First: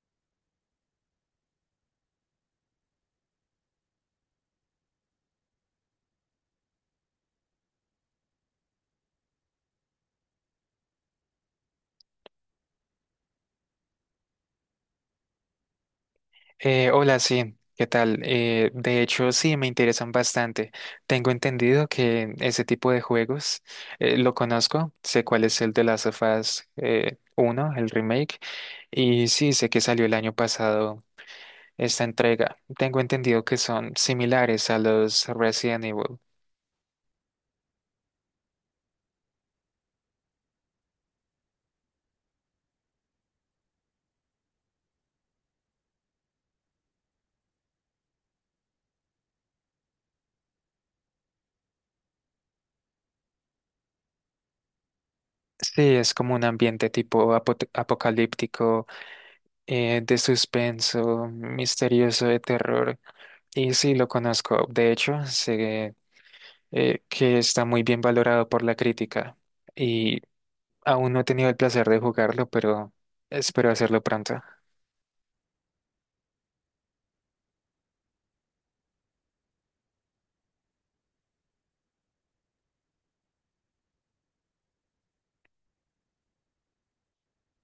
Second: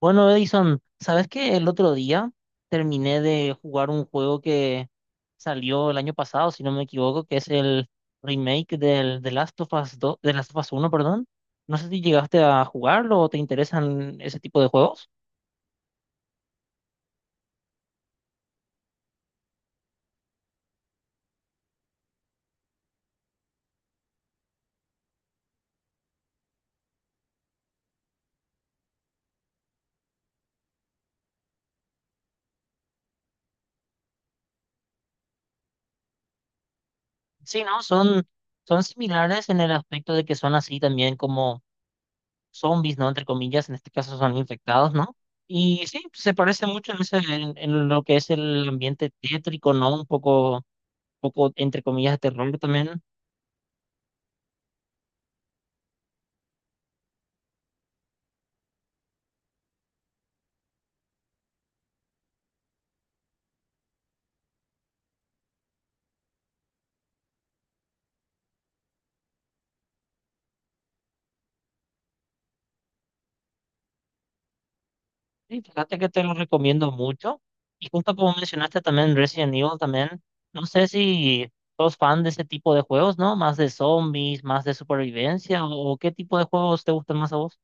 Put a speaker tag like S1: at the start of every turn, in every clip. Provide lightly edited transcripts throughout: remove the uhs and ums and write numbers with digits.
S1: Bueno, Edison, ¿sabes qué? El otro día terminé de jugar un juego que salió el año pasado, si no me equivoco, que es el remake del The Last of Us dos de Last of Us uno, perdón. No sé si llegaste a jugarlo o te interesan ese tipo de juegos.
S2: Hola, sí, ¿qué tal? De hecho, sí, me interesan bastante. Tengo entendido que ese tipo de juegos lo conozco, sé cuál es el de Last of Us, 1, el remake, y sí, sé que salió el año pasado esta entrega. Tengo entendido que son similares a los Resident Evil.
S1: Sí, ¿no? Son similares en el aspecto de que son así también como zombies, ¿no? Entre comillas, en este caso son infectados, ¿no? Y sí, se parece mucho en lo que es el ambiente tétrico, ¿no? Un poco entre comillas, de terror también.
S2: Sí, es como un ambiente tipo apocalíptico, de suspenso, misterioso, de terror. Y sí, lo conozco. De hecho, sé que está muy bien valorado por la crítica, y aún no he tenido el placer de jugarlo, pero espero hacerlo pronto.
S1: Sí, fíjate que te lo recomiendo mucho. Y justo como mencionaste también Resident Evil también, no sé si sos fan de ese tipo de juegos, ¿no? Más de zombies, más de supervivencia, o qué tipo de juegos te gustan más a vos.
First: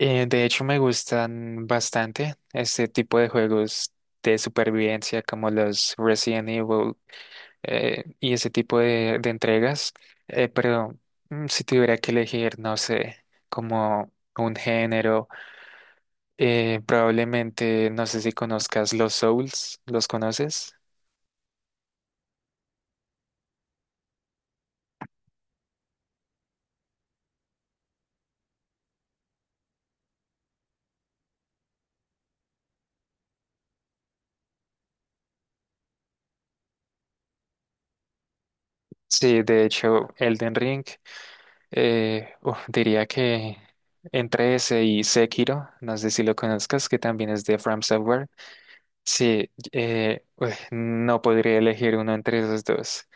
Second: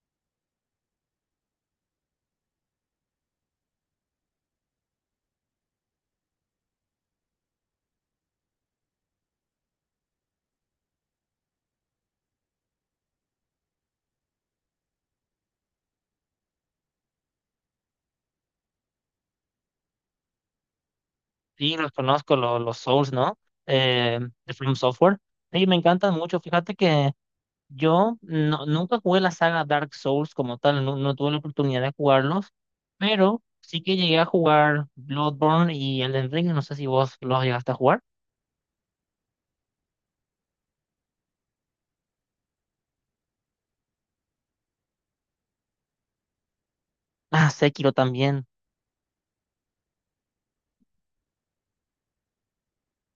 S2: De hecho, me gustan bastante este tipo de juegos de supervivencia como los Resident Evil, y ese tipo de entregas. Pero si tuviera que elegir, no sé, como un género, probablemente, no sé si conozcas los Souls, ¿los conoces?
S1: Sí, los conozco, los Souls, ¿no? Eh, de From Software. Sí, me encantan mucho. Fíjate que yo no- nunca jugué la saga Dark Souls como tal, no, no tuve la oportunidad de jugarlos, pero sí que llegué a jugar Bloodborne y Elden Ring, no sé si vos los llegaste a jugar.
S2: Sí, de hecho, Elden Ring. Uf, diría que entre ese y Sekiro, no sé si lo conozcas, que también es
S1: Ah,
S2: de From
S1: Sekiro
S2: Software.
S1: también.
S2: Sí, uy, no podría elegir uno entre esos dos.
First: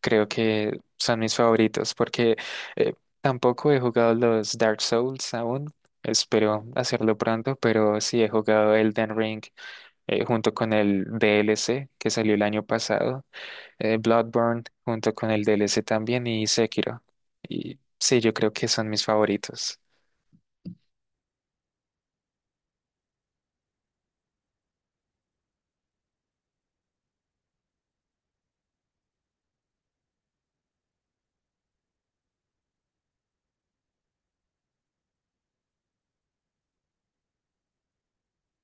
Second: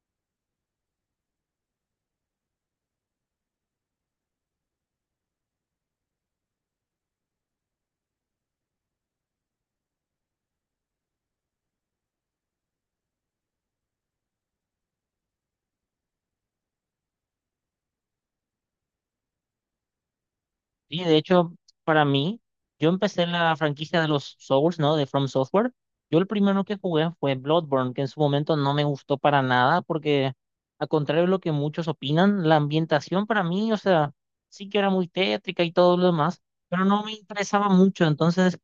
S2: Creo que son mis favoritos porque eh, tampoco he jugado los Dark Souls aún. Espero hacerlo pronto, pero sí he jugado Elden Ring, junto con el DLC que salió el año pasado, Bloodborne junto con el DLC también, y Sekiro. Y sí, yo creo que son mis favoritos.
S1: Y de hecho, para mí, yo empecé en la franquicia de los Souls, ¿no? De From Software. Yo el primero que jugué fue Bloodborne, que en su momento no me gustó para nada, porque a contrario de lo que muchos opinan, la ambientación para mí, o sea, sí que era muy tétrica y todo lo demás, pero no me interesaba mucho. Entonces,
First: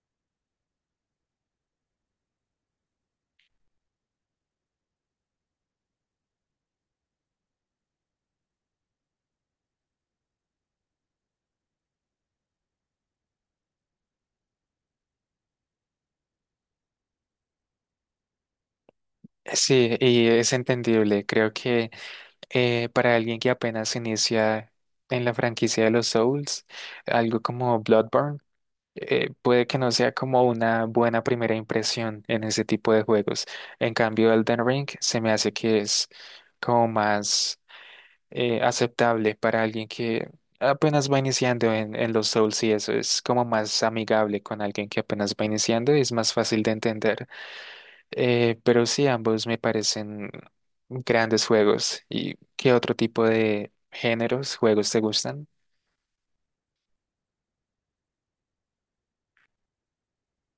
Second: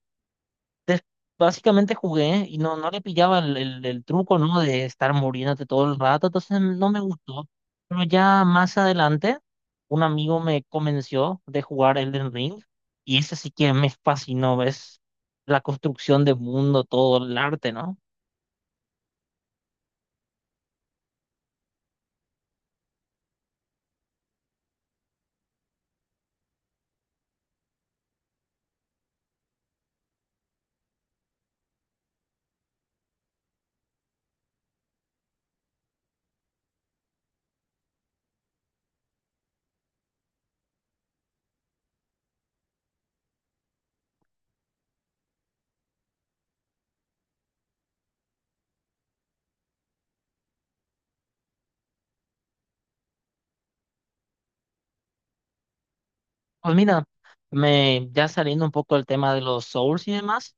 S1: des- básicamente jugué y no, no le pillaba el truco, ¿no? De estar muriéndote todo el rato, entonces no me gustó. Pero ya más adelante, un amigo me convenció de jugar Elden Ring y ese sí que me fascinó, ¿ves? La construcción de mundo, todo el arte, ¿no?
S2: Sí, y es entendible. Creo que para alguien que apenas inicia en la franquicia de los Souls, algo como Bloodborne, puede que no sea como una buena primera impresión en ese tipo de juegos. En cambio, Elden Ring se me hace que es como más aceptable para alguien que apenas va iniciando en los Souls, y eso es como más amigable con alguien que apenas va iniciando, y es más fácil de entender. Pero sí, ambos me parecen grandes juegos. ¿Y qué otro tipo de géneros, juegos te gustan?
S1: Pues mira, ya saliendo un poco del tema de los Souls y demás,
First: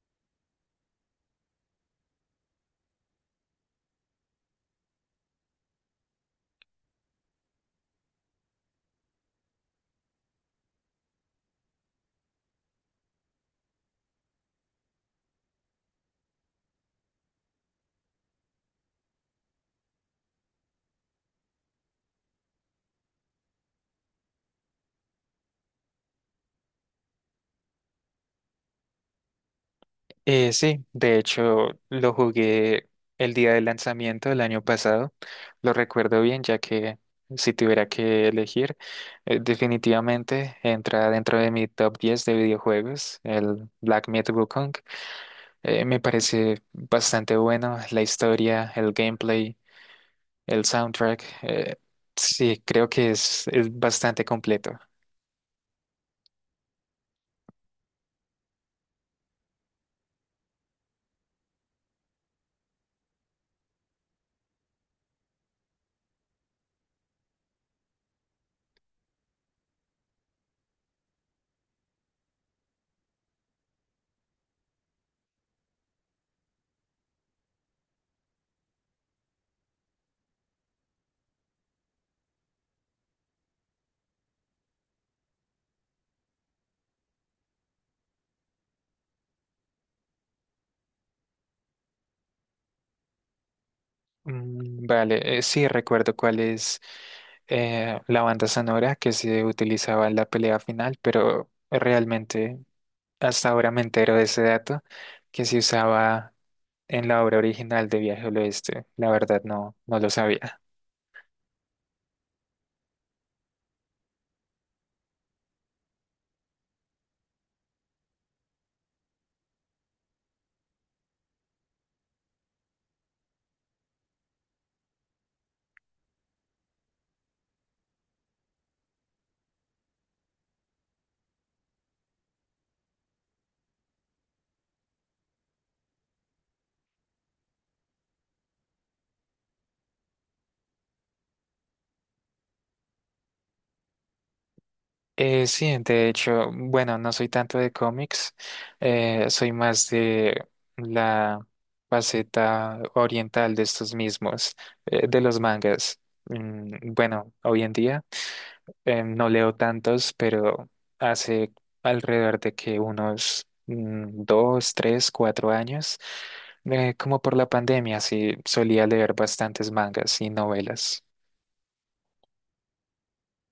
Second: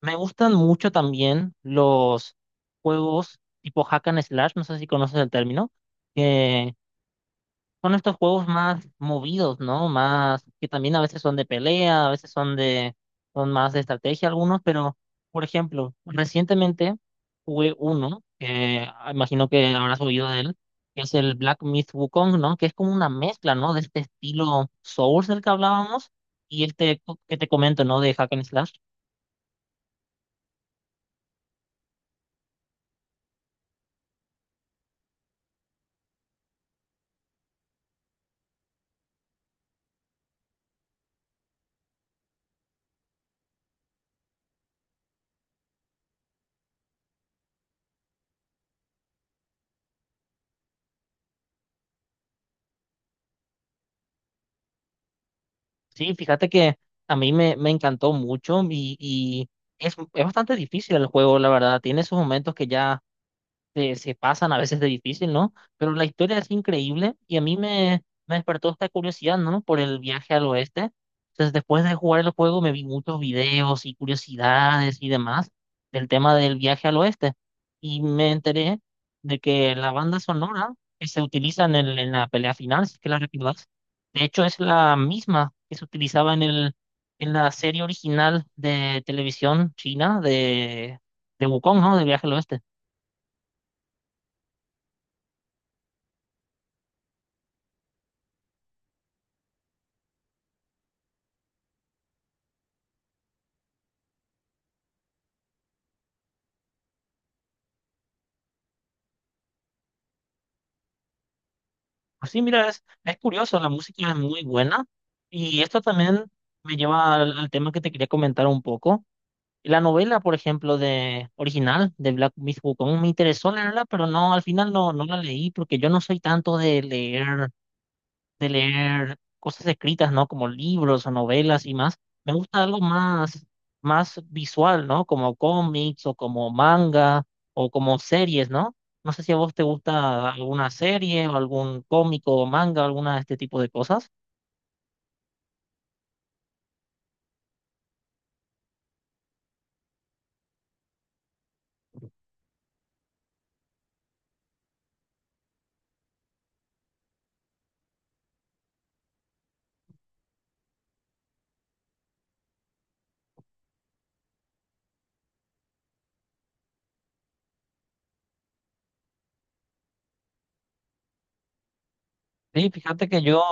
S1: me gustan mucho también los juegos tipo hack and slash, no sé si conoces el término, que son estos juegos más movidos, ¿no? Más que también a veces son de pelea, a veces son más de estrategia algunos, pero, por ejemplo, recientemente jugué uno, que imagino que habrás oído de él, que es el Black Myth Wukong, ¿no? Que es como una mezcla, ¿no? De este estilo Souls del que hablábamos y este que te comento, ¿no? De Hack and Slash.
S2: Sí, de hecho lo jugué el día del lanzamiento del año pasado. Lo recuerdo bien, ya que si tuviera que elegir, definitivamente entra dentro de mi top 10 de videojuegos, el Black Myth Wukong. Me parece bastante bueno la historia, el gameplay. El soundtrack, sí, creo que es bastante completo.
S1: Sí, fíjate que a me encantó mucho, y es bastante difícil el juego, la verdad. Tiene sus momentos que ya se pasan a veces de difícil, ¿no? Pero la historia es increíble y a me despertó esta curiosidad, ¿no? Por el viaje al oeste. Entonces, después de jugar el juego, me vi muchos videos y curiosidades y demás del tema del viaje al oeste. Y me enteré de que la banda sonora que se utiliza en en la pelea final, si es que la recordás, de hecho es la misma que se utilizaba en la serie original de televisión china de Wukong, ¿no? De Viaje al Oeste.
S2: Vale, sí, recuerdo cuál es la banda sonora que se utilizaba en la pelea final, pero realmente hasta ahora me entero de ese dato, que se usaba en la obra original de Viaje al Oeste. La verdad no, no lo sabía.
S1: Pues sí, mira, es curioso, la música es muy buena y esto también me lleva al tema que te quería comentar un poco. La novela, por ejemplo, de original de Black Myth Wukong me interesó leerla, pero no, al final no, no la leí porque yo no soy tanto de leer cosas escritas, ¿no? Como libros o novelas y más. Me gusta algo más visual, ¿no? Como cómics o como manga o como series, ¿no? No sé si a vos te gusta alguna serie o algún cómico o manga, alguna de este tipo de cosas.
S2: Sí, de hecho, bueno, no soy tanto de cómics, soy más de la faceta oriental de estos mismos, de los mangas. Bueno, hoy en día no leo tantos, pero hace alrededor de que unos 2, 3, 4 años, como por la pandemia, sí solía leer bastantes mangas y novelas.
S1: Sí, fíjate que yo,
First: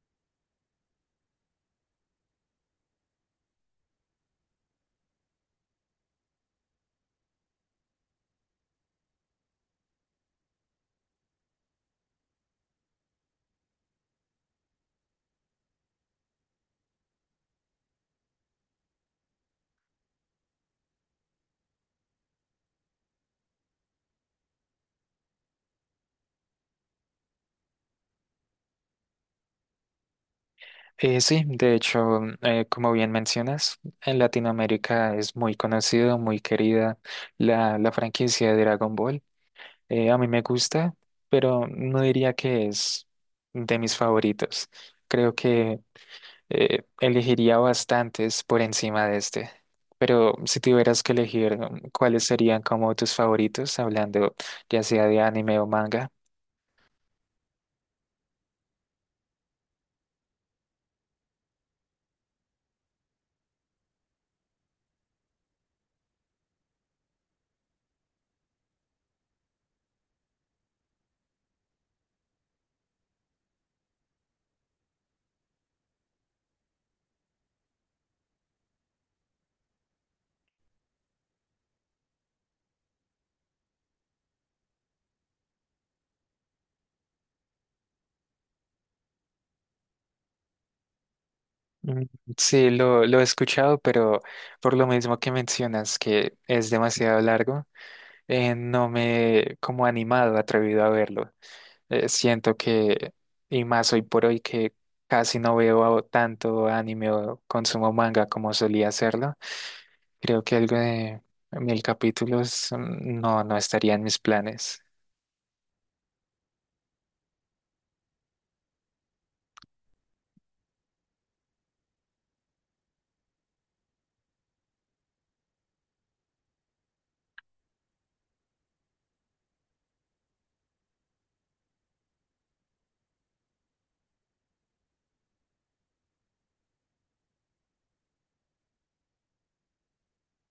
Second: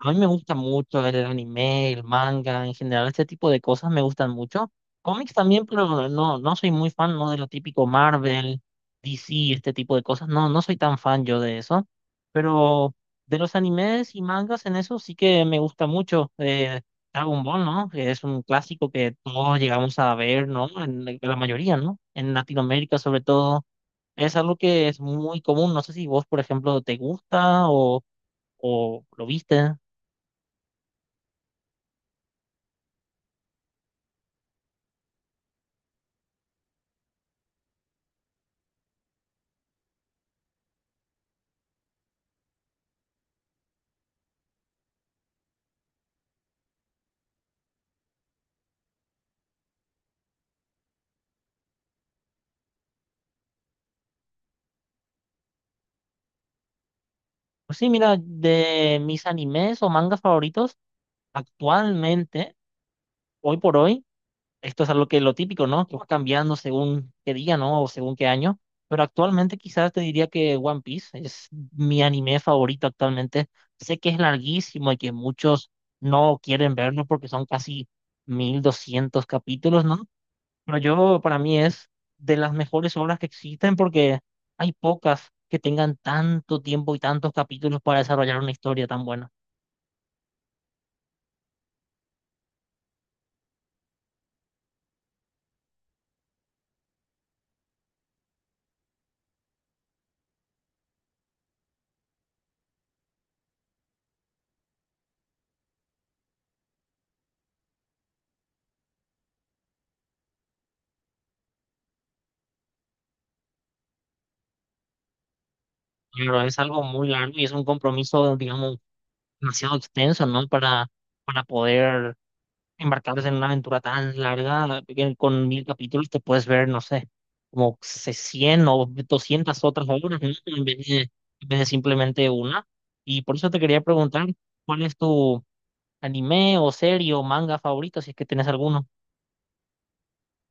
S1: a mí me gusta mucho el anime, el manga, en general, este tipo de cosas me gustan mucho. Cómics también, pero no, no soy muy fan, no de lo típico Marvel, DC, este tipo de cosas. No, no soy tan fan yo de eso. Pero de los animes y mangas en eso sí que me gusta mucho. Dragon Ball, ¿no? Que es un clásico que todos llegamos a ver, ¿no? En la mayoría, ¿no? En Latinoamérica sobre todo. Es algo que es muy común. No sé si vos, por ejemplo, te gusta o lo viste.
S2: Sí, de hecho, como bien mencionas, en Latinoamérica es muy conocido, muy querida la franquicia de Dragon Ball. A mí me gusta, pero no diría que es de mis favoritos. Creo que elegiría bastantes por encima de este. Pero si tuvieras que elegir, ¿cuáles serían como tus favoritos, hablando ya sea de anime o manga?
S1: Pues sí, mira, de mis animes o mangas favoritos, actualmente, hoy por hoy, esto es algo que lo típico, ¿no? Que va cambiando según qué día, ¿no? O según qué año. Pero actualmente quizás te diría que One Piece es mi anime favorito actualmente. Sé que es larguísimo y que muchos no quieren verlo porque son casi 1200 capítulos, ¿no? Pero yo, para mí, es de las mejores obras que existen porque hay pocas que tengan tanto tiempo y tantos capítulos para desarrollar una historia tan buena.
S2: Mm, Sí, lo he escuchado, pero por lo mismo que mencionas que es demasiado largo, no me he como animado, atrevido a verlo. Siento que, y más hoy por hoy, que casi no veo tanto anime o consumo manga como solía hacerlo. Creo que algo de 1000 capítulos, no, no estaría en mis planes.
S1: Pero es algo muy largo y es un compromiso, digamos, demasiado extenso, ¿no? Para poder embarcarse en una aventura tan larga, que con 1000 capítulos te puedes ver, no sé, como 100 o 200 otras obras, ¿no? En vez de simplemente una. Y por eso te quería preguntar, ¿cuál es tu anime o serie o manga favorito, si es que tenés alguno?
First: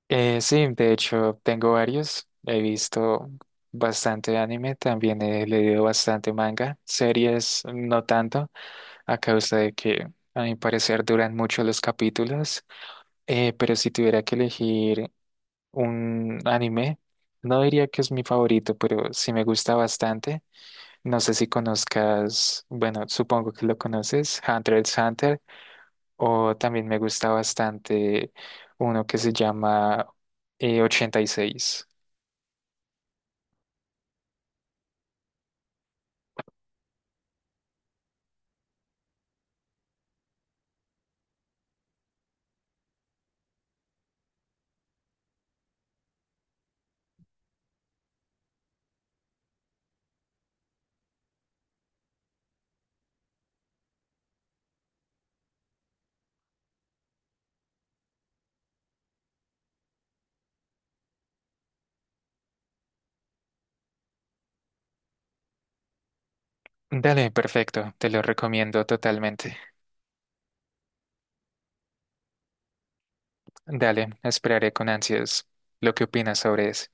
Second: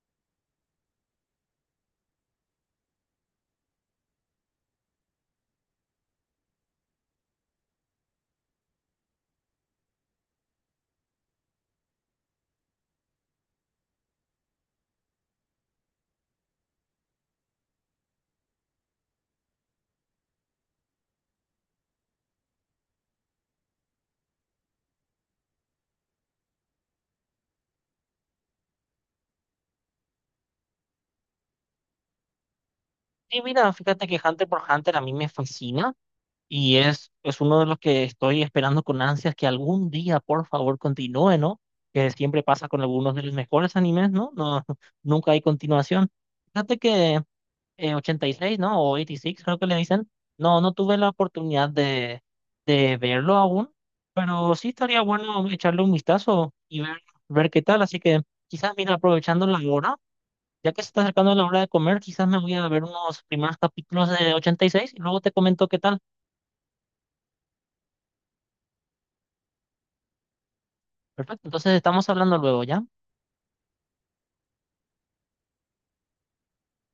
S2: Sí, de hecho tengo varios. He visto bastante anime, también he leído bastante manga. Series no tanto, a causa de que a mi parecer duran mucho los capítulos. Pero si tuviera que elegir un anime, no diría que es mi favorito, pero sí me gusta bastante. No sé si conozcas, bueno, supongo que lo conoces, Hunter x Hunter, o también me gusta bastante uno que se llama 86.
S1: Sí, mira, fíjate que Hunter por Hunter a mí me fascina y es uno de los que estoy esperando con ansias que algún día, por favor, continúe, ¿no? Que siempre pasa con algunos de los mejores animes, ¿no? No, nunca hay continuación. Fíjate que 86, ¿no? O 86, creo que le dicen. No, no tuve la oportunidad de verlo aún, pero sí estaría bueno echarle un vistazo y ver qué tal. Así que quizás, mira, aprovechando la hora. Ya que se está acercando la hora de comer, quizás me voy a ver unos primeros capítulos de 86 y seis y luego te comento qué tal.
S2: Dale, perfecto, te lo recomiendo totalmente.
S1: Perfecto, entonces estamos hablando luego, ¿ya?
S2: Dale, esperaré con ansias lo que opinas sobre eso.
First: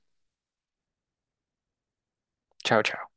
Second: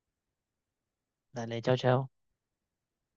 S1: Dale, chao, chao.
S2: Chao, chao.